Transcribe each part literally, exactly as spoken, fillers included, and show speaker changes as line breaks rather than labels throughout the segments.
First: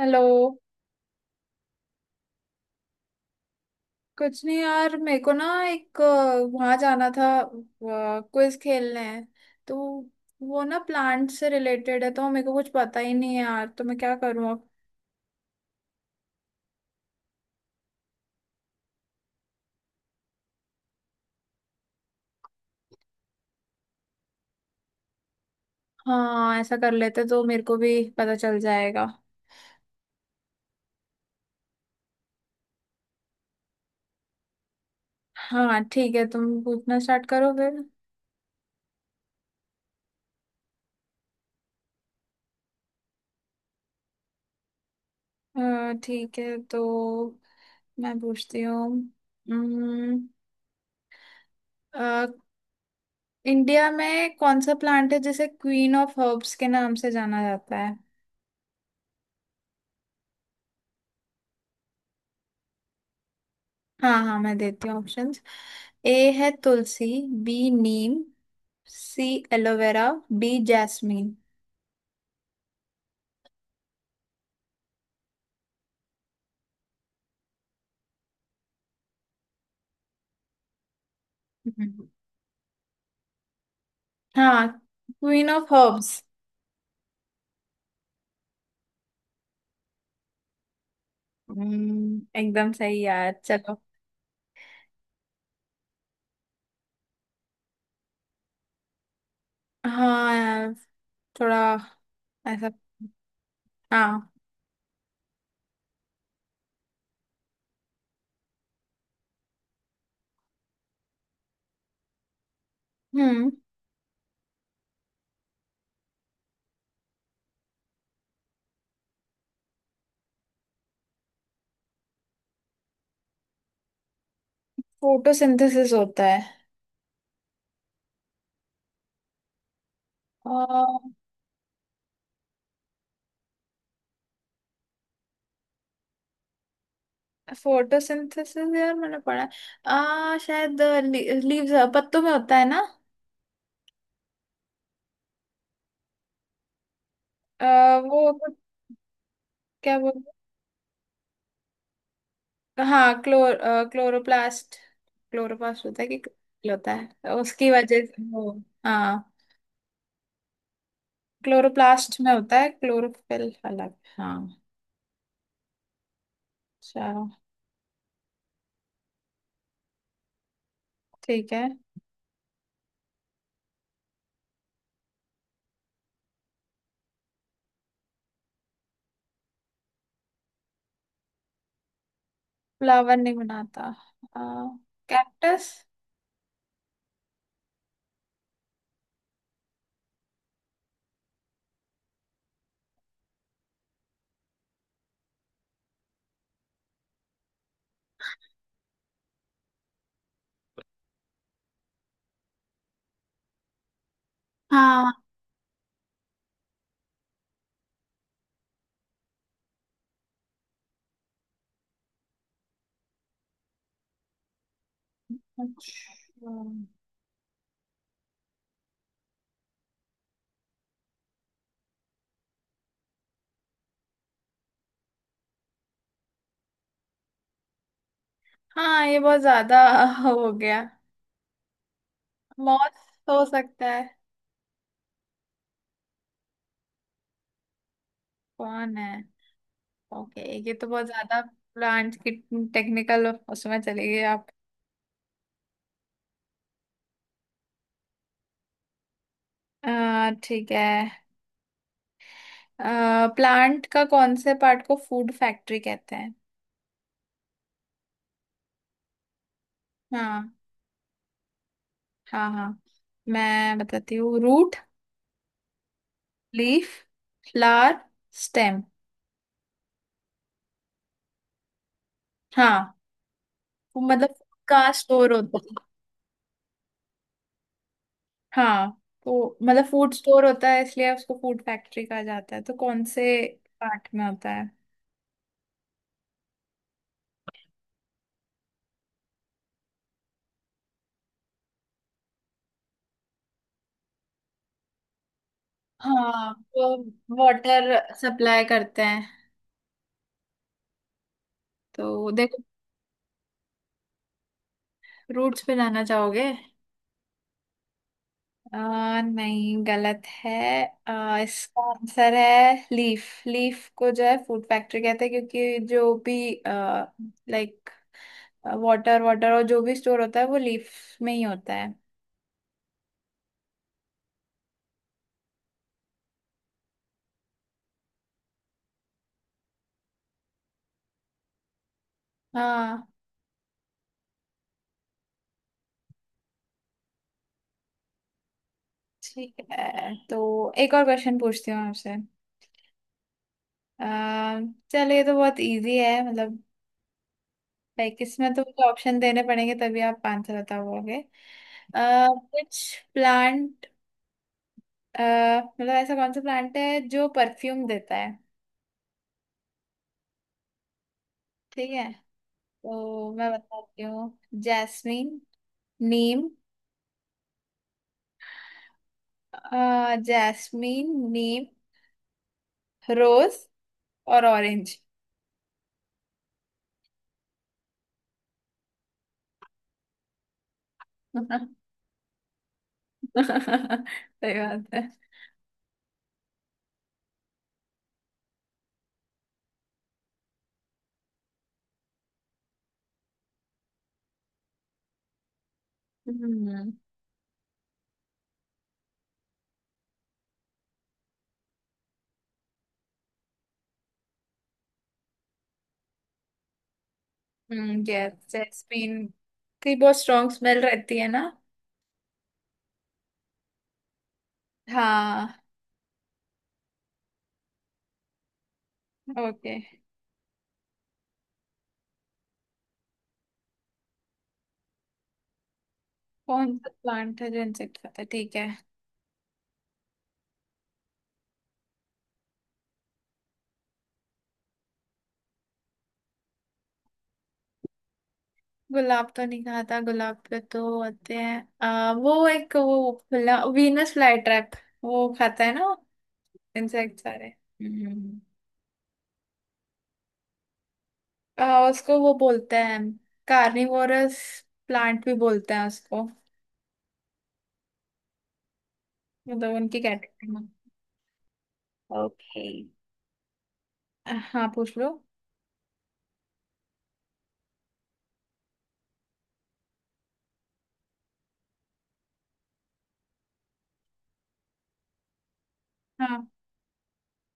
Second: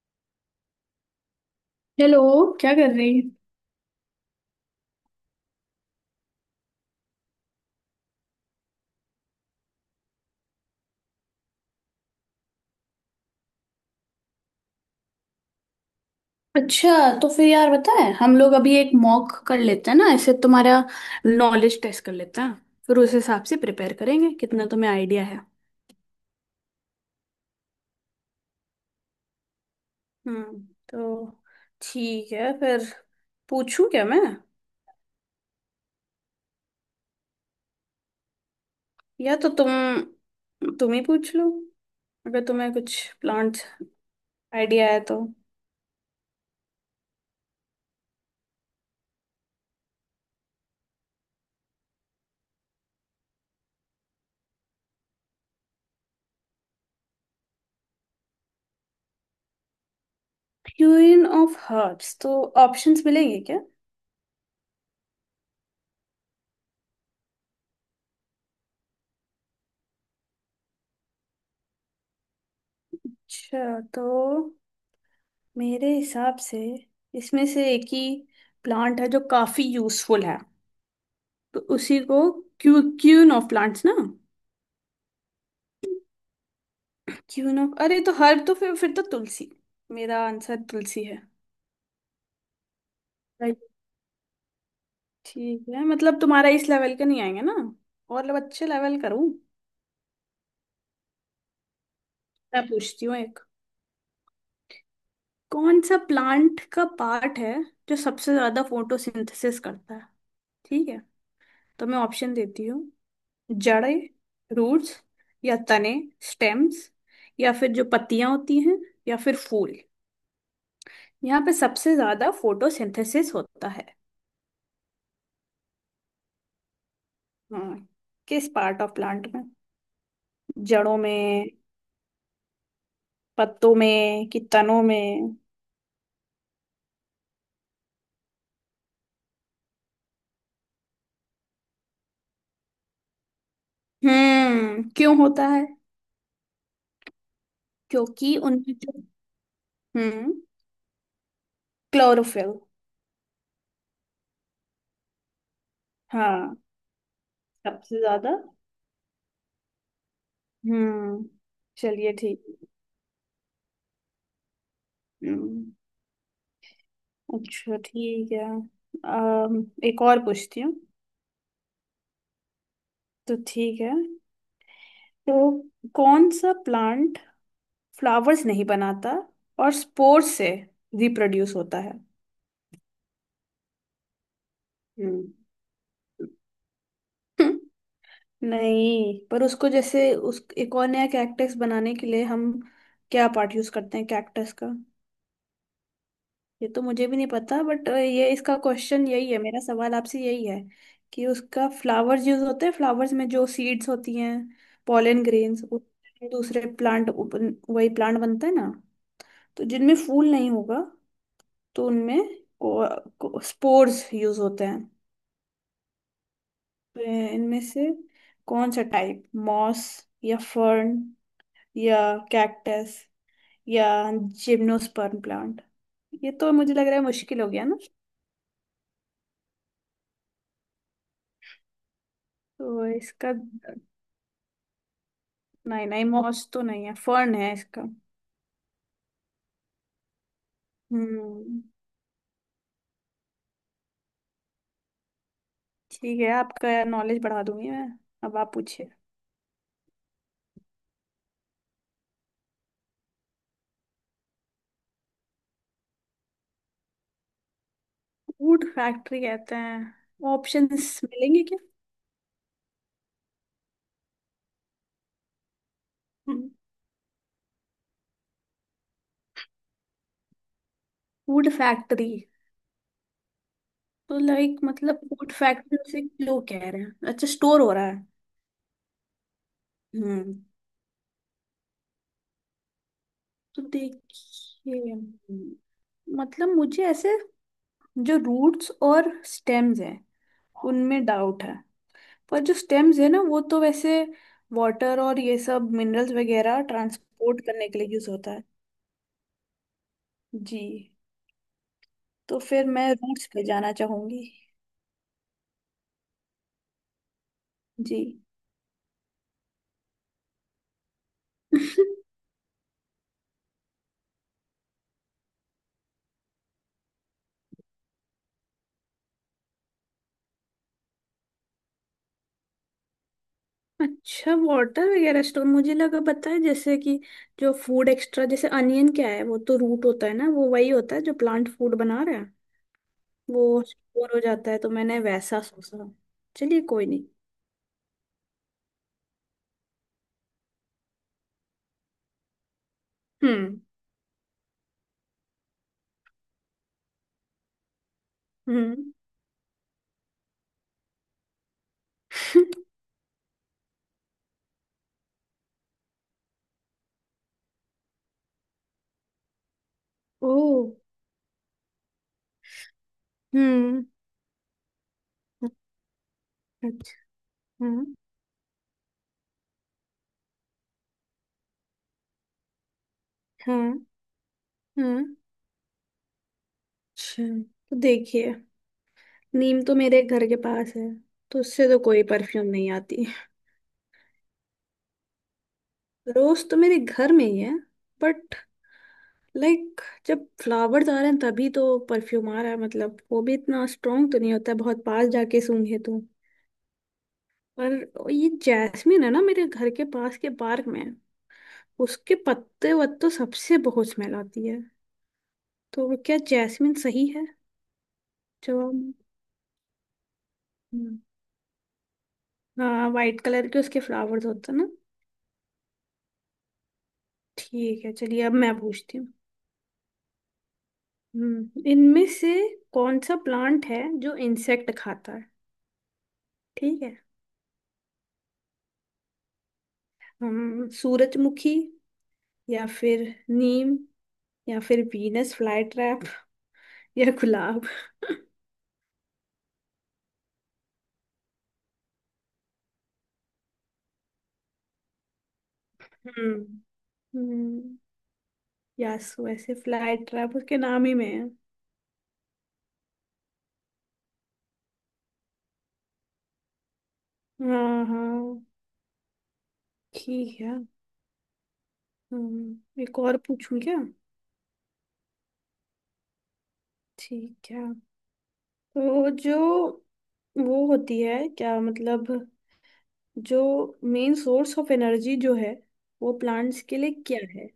Hello.
Hello. क्या कर रही?
कुछ नहीं यार, मेरे को ना एक वहां जाना था, क्विज खेलने है, तो वो ना प्लांट से रिलेटेड है तो मेरे को कुछ पता ही नहीं है यार, तो मैं क्या करूँ अब।
अच्छा, तो फिर यार पता है, हम लोग अभी एक मॉक कर लेते हैं ना ऐसे। तुम्हारा नॉलेज टेस्ट कर लेते हैं, फिर उस हिसाब से प्रिपेयर करेंगे। कितना तुम्हें आइडिया है?
हाँ, ऐसा कर लेते तो मेरे को भी पता चल जाएगा।
हम्म। तो ठीक है फिर, पूछूं क्या मैं?
हाँ ठीक है, तुम पूछना स्टार्ट करो फिर।
या तो तुम तुम ही पूछ लो, अगर तुम्हें कुछ प्लांट आइडिया है तो।
अ, ठीक है, तो मैं पूछती हूँ। उम्म, अ, इंडिया में कौन सा प्लांट है जिसे क्वीन ऑफ हर्ब्स के नाम से जाना जाता है?
यूनियन ऑफ हर्ब्स, तो ऑप्शंस मिलेंगे क्या?
हाँ हाँ, मैं देती हूँ ऑप्शंस। ए है तुलसी, बी नीम, सी एलोवेरा, डी जैस्मीन।
अच्छा, तो मेरे हिसाब से इसमें से एक ही प्लांट है जो काफी यूजफुल है, तो उसी
हम्म,
को क्यू क्यून ऑफ प्लांट्स ना।
हाँ, queen of herbs.
Queen of, अरे तो हर्ब तो फिर फिर तो तुलसी। मेरा आंसर तुलसी है।
हम्म, एकदम सही यार,
राइट।
चलो।
ठीक है, मतलब तुम्हारा इस लेवल का नहीं आएंगे ना, और लोग अच्छे लेवल करूं।
हाँ यार, थोड़ा
मैं
ऐसा।
पूछती हूँ एक।
हाँ।
कौन सा प्लांट का पार्ट है जो सबसे ज्यादा फोटोसिंथेसिस करता है? ठीक है, तो मैं ऑप्शन देती हूँ।
हम्म।
जड़ें, रूट्स, या तने, स्टेम्स, या फिर जो पत्तियां होती हैं, या फिर फूल। यहाँ पे सबसे ज्यादा फोटोसिंथेसिस होता है?
फोटोसिंथेसिस होता है?
हाँ, किस पार्ट ऑफ प्लांट में?
आ,
जड़ों में, पत्तों में कि तनों में?
फोटोसिंथेसिस, यार मैंने पढ़ा है। आ, शायद लीव्स, पत्तों में होता है ना।
हम्म, क्यों होता है?
आ, वो
क्योंकि
कुछ-
उनमें जो,
क्या बोल।
हम्म, क्लोरोफिल।
हाँ, क्लोर क्लोरोप्लास्ट। क्लोरोप्लास्ट होता है कि
हाँ,
क्लोरोफिल होता है, उसकी
सबसे
वजह से
ज्यादा।
वो। हाँ,
हम्म। चलिए
क्लोरोप्लास्ट में होता है
ठीक।
क्लोरोफिल अलग। हाँ,
हम्म।
चलो।
अच्छा ठीक है। अम, एक और पूछती हूँ।
ठीक है।
तो ठीक है, तो कौन सा प्लांट फ्लावर्स नहीं बनाता और स्पोर्स से रिप्रोड्यूस होता है?
फ्लावर नहीं बनाता?
हम्म।
कैक्टस।
नहीं, पर उसको जैसे, उस एक और नया कैक्टस बनाने के लिए हम क्या पार्ट यूज करते हैं कैक्टस का? ये तो मुझे भी नहीं पता, बट ये इसका क्वेश्चन यही है, मेरा सवाल आपसे यही है कि उसका फ्लावर्स यूज होते हैं, फ्लावर्स में जो सीड्स होती हैं,
हाँ।
पॉलन ग्रेन्स, दूसरे प्लांट, वही प्लांट बनता है ना। तो जिनमें फूल नहीं होगा, तो उनमें को, स्पोर्स यूज होते हैं।
अच्छा।
तो इनमें से कौन सा टाइप, मॉस या फर्न या कैक्टस या जिम्नोस्पर्म प्लांट? ये तो मुझे लग रहा है मुश्किल हो गया ना।
हाँ, ये बहुत ज्यादा हो गया।
तो
मॉस
इसका,
हो सकता है।
नहीं नहीं, मॉस तो नहीं है, फर्न है इसका।
कौन है? ओके, ये तो बहुत ज्यादा
हम्म।
प्लांट की टेक्निकल उसमें चली गई आप।
ठीक है, आपका नॉलेज बढ़ा दूंगी मैं। अब आप पूछिए।
अ, ठीक है। प्लांट का कौन से पार्ट को फूड फैक्ट्री कहते हैं?
वुड फैक्ट्री कहते हैं?
हाँ
ऑप्शंस मिलेंगे क्या?
हाँ। हाँ, मैं बताती हूँ। Root, leaf, flower, stem.
Wood factory,
हाँ, वो
तो
मतलब
लाइक
का
मतलब
स्टोर
फूड
होता
फैक्ट्री
है।
से क्यों कह रहे हैं, अच्छा स्टोर हो रहा है।
हाँ, तो मतलब फूड
हम्म,
स्टोर होता है इसलिए उसको फूड फैक्ट्री कहा जाता है। तो कौन से
तो
पार्ट में होता है?
देखिए, मतलब मुझे ऐसे जो रूट्स और स्टेम्स हैं उनमें डाउट है। पर जो स्टेम्स है ना, वो तो वैसे वाटर और ये सब मिनरल्स
हाँ,
वगैरह
वो
ट्रांसपोर्ट करने के लिए
वाटर
यूज होता है।
सप्लाई करते हैं।
जी,
तो
तो
देखो,
फिर मैं रूट्स पे जाना चाहूंगी।
रूट्स पे जाना चाहोगे?
जी।
आ, नहीं, गलत है। आ, इसका आंसर है लीफ। लीफ को जो है फूड फैक्ट्री कहते हैं, क्योंकि जो भी लाइक वाटर वाटर और जो भी स्टोर होता है वो लीफ में ही होता है।
अच्छा, वाटर वगैरह स्टोर, मुझे लगा पता है जैसे कि जो फूड एक्स्ट्रा, जैसे अनियन क्या है, वो तो रूट होता है ना, वो वही होता है जो प्लांट फूड बना रहा है,
हाँ
वो स्टोर हो जाता है, तो मैंने वैसा सोचा। चलिए, कोई नहीं।
ठीक है, तो एक और क्वेश्चन पूछती हूँ आपसे।
हम्म।
आ, चलो, ये तो बहुत इजी है मतलब, लाइक इसमें तो मुझे
हम्म।
ऑप्शन देने पड़ेंगे तभी आप आंसर बता पाओगे। अ, कुछ प्लांट, मतलब ऐसा कौन सा प्लांट है जो परफ्यूम देता है?
ओ।
ठीक है, तो मैं
हम्म।
बताती हूँ। जैस्मीन, नीम।
अच्छा। हाँ।
अ, जैस्मीन, नीम, रोज
हाँ।
और ऑरेंज।
हाँ, अच्छा, तो देखिए, नीम तो मेरे घर के पास है, तो उससे
सही
तो कोई परफ्यूम नहीं आती।
बात है।
रोज तो मेरे घर में ही है, बट लाइक जब फ्लावर्स आ रहे हैं तभी तो परफ्यूम आ रहा है, मतलब वो भी इतना स्ट्रॉन्ग तो नहीं होता है, बहुत पास जाके सूंघे तो।
हम्म।
पर ये जैस्मिन है ना, मेरे घर के पास के पार्क में, उसके पत्ते वत्तों सबसे बहुत स्मेल आती है। तो क्या जैस्मिन सही है
हम्म, यस
जवाब?
जैस्मीन की बहुत स्ट्रॉन्ग स्मेल
हम्म,
रहती है ना।
हाँ, वाइट कलर के उसके फ्लावर्स होते हैं ना।
हाँ।
ठीक है, चलिए, अब मैं पूछती हूँ।
ओके।
हम्म, इनमें से कौन सा प्लांट है जो इंसेक्ट खाता है?
कौन
ठीक
सा
है,
प्लांट है जो इंसेक्ट खाता है? ठीक है।
हम सूरजमुखी या फिर नीम या फिर वीनस फ्लाई ट्रैप या गुलाब।
गुलाब तो नहीं खाता, गुलाब पे तो होते हैं आ, वो एक, वो वीनस फ्लाई ट्रैप वो खाता है ना
हम्म।
इंसेक्ट सारे।
हम्म,
हम्म।
यस, वैसे फ्लाई ट्रैप उसके नाम ही में है।
आ, उसको वो बोलते हैं कार्निवोरस प्लांट भी बोलते हैं उसको,
हाँ हाँ।
मतलब उनकी
ठीक
कैटेगरी
है।
में। ओके।
हम्म, एक और पूछूं क्या?
हाँ, पूछ लो।
ठीक है, तो जो वो होती है क्या, मतलब जो मेन सोर्स ऑफ एनर्जी जो है वो
हाँ।
प्लांट्स के लिए क्या है?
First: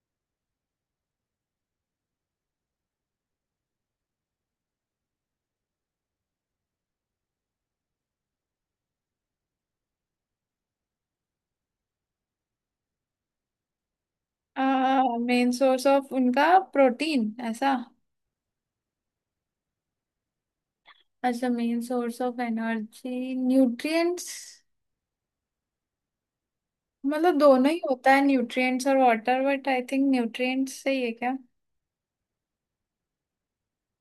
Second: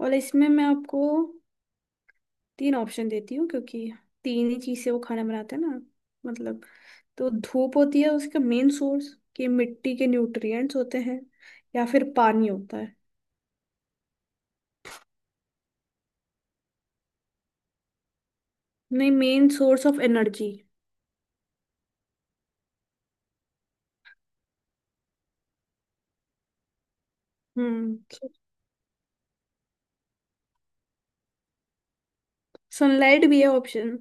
और इसमें मैं आपको तीन ऑप्शन देती हूँ, क्योंकि तीन ही चीज से वो खाना बनाते हैं ना, मतलब। तो धूप होती है उसका मेन सोर्स, कि मिट्टी के न्यूट्रिएंट्स होते हैं, या फिर पानी होता है?
मेन सोर्स ऑफ उनका प्रोटीन ऐसा?
नहीं, मेन सोर्स ऑफ एनर्जी।
अच्छा, main source of energy. Nutrients, मतलब दोनों ही
हम्म,
होता है न्यूट्रिएंट्स और water, but I think nutrients सही है क्या?
सनलाइट भी है ऑप्शन।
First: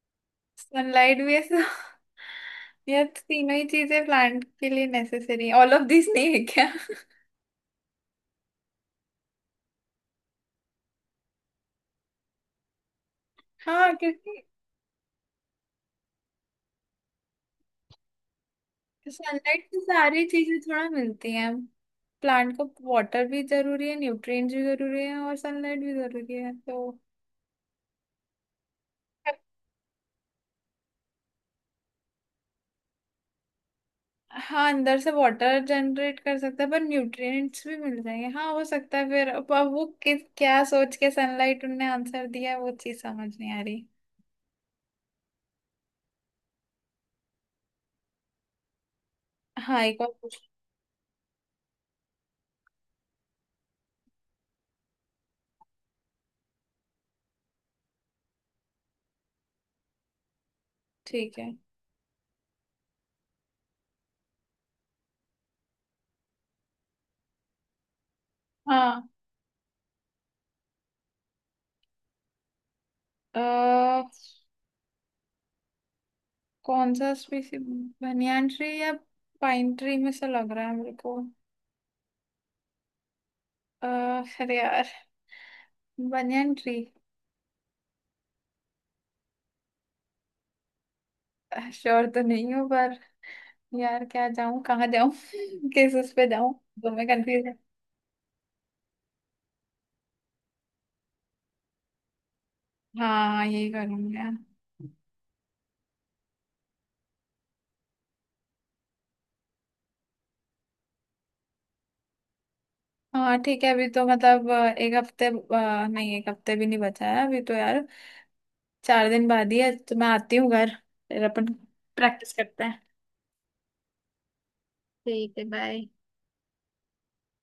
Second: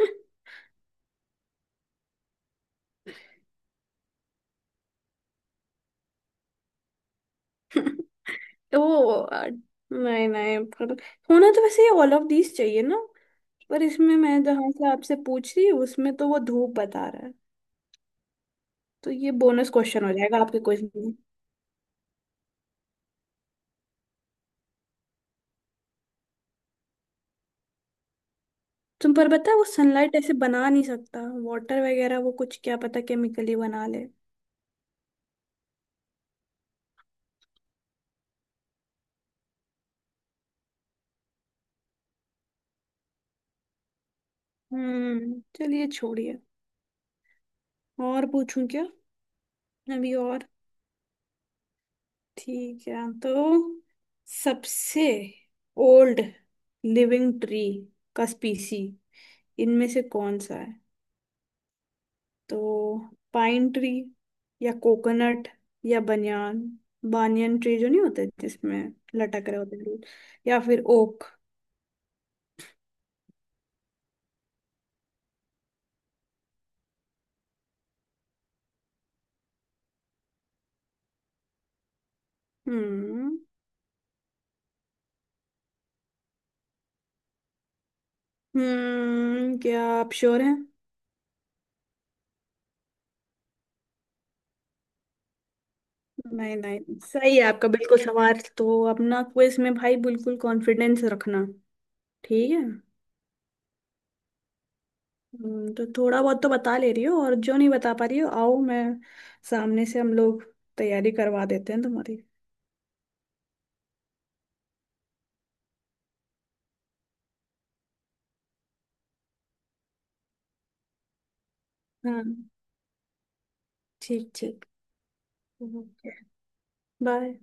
सनलाइट भी है so- ये तीनों ही चीजें प्लांट के लिए नेसेसरी है, ऑल ऑफ दिस नहीं है क्या?
तो वो, अ, नहीं नहीं, पर होना तो वैसे ये ऑल ऑफ दीज चाहिए ना, पर
हाँ
इसमें
क्योंकि
मैं जहाँ से आपसे पूछ रही हूँ उसमें तो वो धूप बता रहा है। तो ये
सनलाइट
बोनस
से
क्वेश्चन हो
सारी
जाएगा
चीजें
आपके क्विज
थोड़ा
में।
मिलती हैं प्लांट को। वाटर भी जरूरी है, न्यूट्रिएंट्स भी जरूरी है और सनलाइट भी जरूरी है तो।
तुम पर पता है, वो सनलाइट ऐसे बना नहीं सकता, वाटर वगैरह वो कुछ क्या पता केमिकली बना ले।
हाँ, अंदर से वाटर जनरेट कर सकता है पर न्यूट्रिएंट्स भी मिल जाएंगे। हाँ हो सकता है। फिर अब अब वो किस क्या सोच के सनलाइट उनने आंसर दिया है, वो चीज समझ नहीं आ रही।
हम्म, चलिए छोड़िए। और पूछूं क्या,
हाँ, एक और
अभी
पूछ।
और? ठीक है, तो सबसे ओल्ड लिविंग ट्री का स्पीसी इनमें से कौन सा है?
ठीक है।
तो पाइन ट्री या कोकोनट या बनियान, बानियन ट्री जो नहीं होते जिसमें
हाँ।
लटक रहे होते हैं root, या फिर ओक।
अह, कौन सा स्पीसी, बनियान ट्री या पाइन ट्री में से लग रहा है मेरे को।
हम्म।
अह, अरे यार, बनियान ट्री।
हम्म, क्या आप श्योर हैं?
श्योर तो नहीं हूँ पर यार, क्या जाऊं कहाँ जाऊं किस उस पे जाऊं
नहीं
तो
नहीं,
मैं
सही है
कंफ्यूज।
आपका बिल्कुल, सवाल तो अपना क्विज में भाई बिल्कुल कॉन्फिडेंस रखना। ठीक है।
हाँ। हाँ, यही करूंगी यार।
हम्म, तो थोड़ा बहुत तो बता ले रही हो, और जो नहीं बता पा रही हो, आओ मैं सामने से हम लोग तैयारी करवा देते हैं तुम्हारी।
हाँ ठीक है। अभी तो मतलब अ, एक हफ्ते, अ, नहीं, एक हफ्ते भी नहीं बचा है अभी तो यार, चार दिन बाद ही है। तो मैं आती हूँ घर, फिर अपन प्रैक्टिस
हाँ,
करते हैं।
ठीक ठीक।
ठीक है, बाय।
Okay, bye.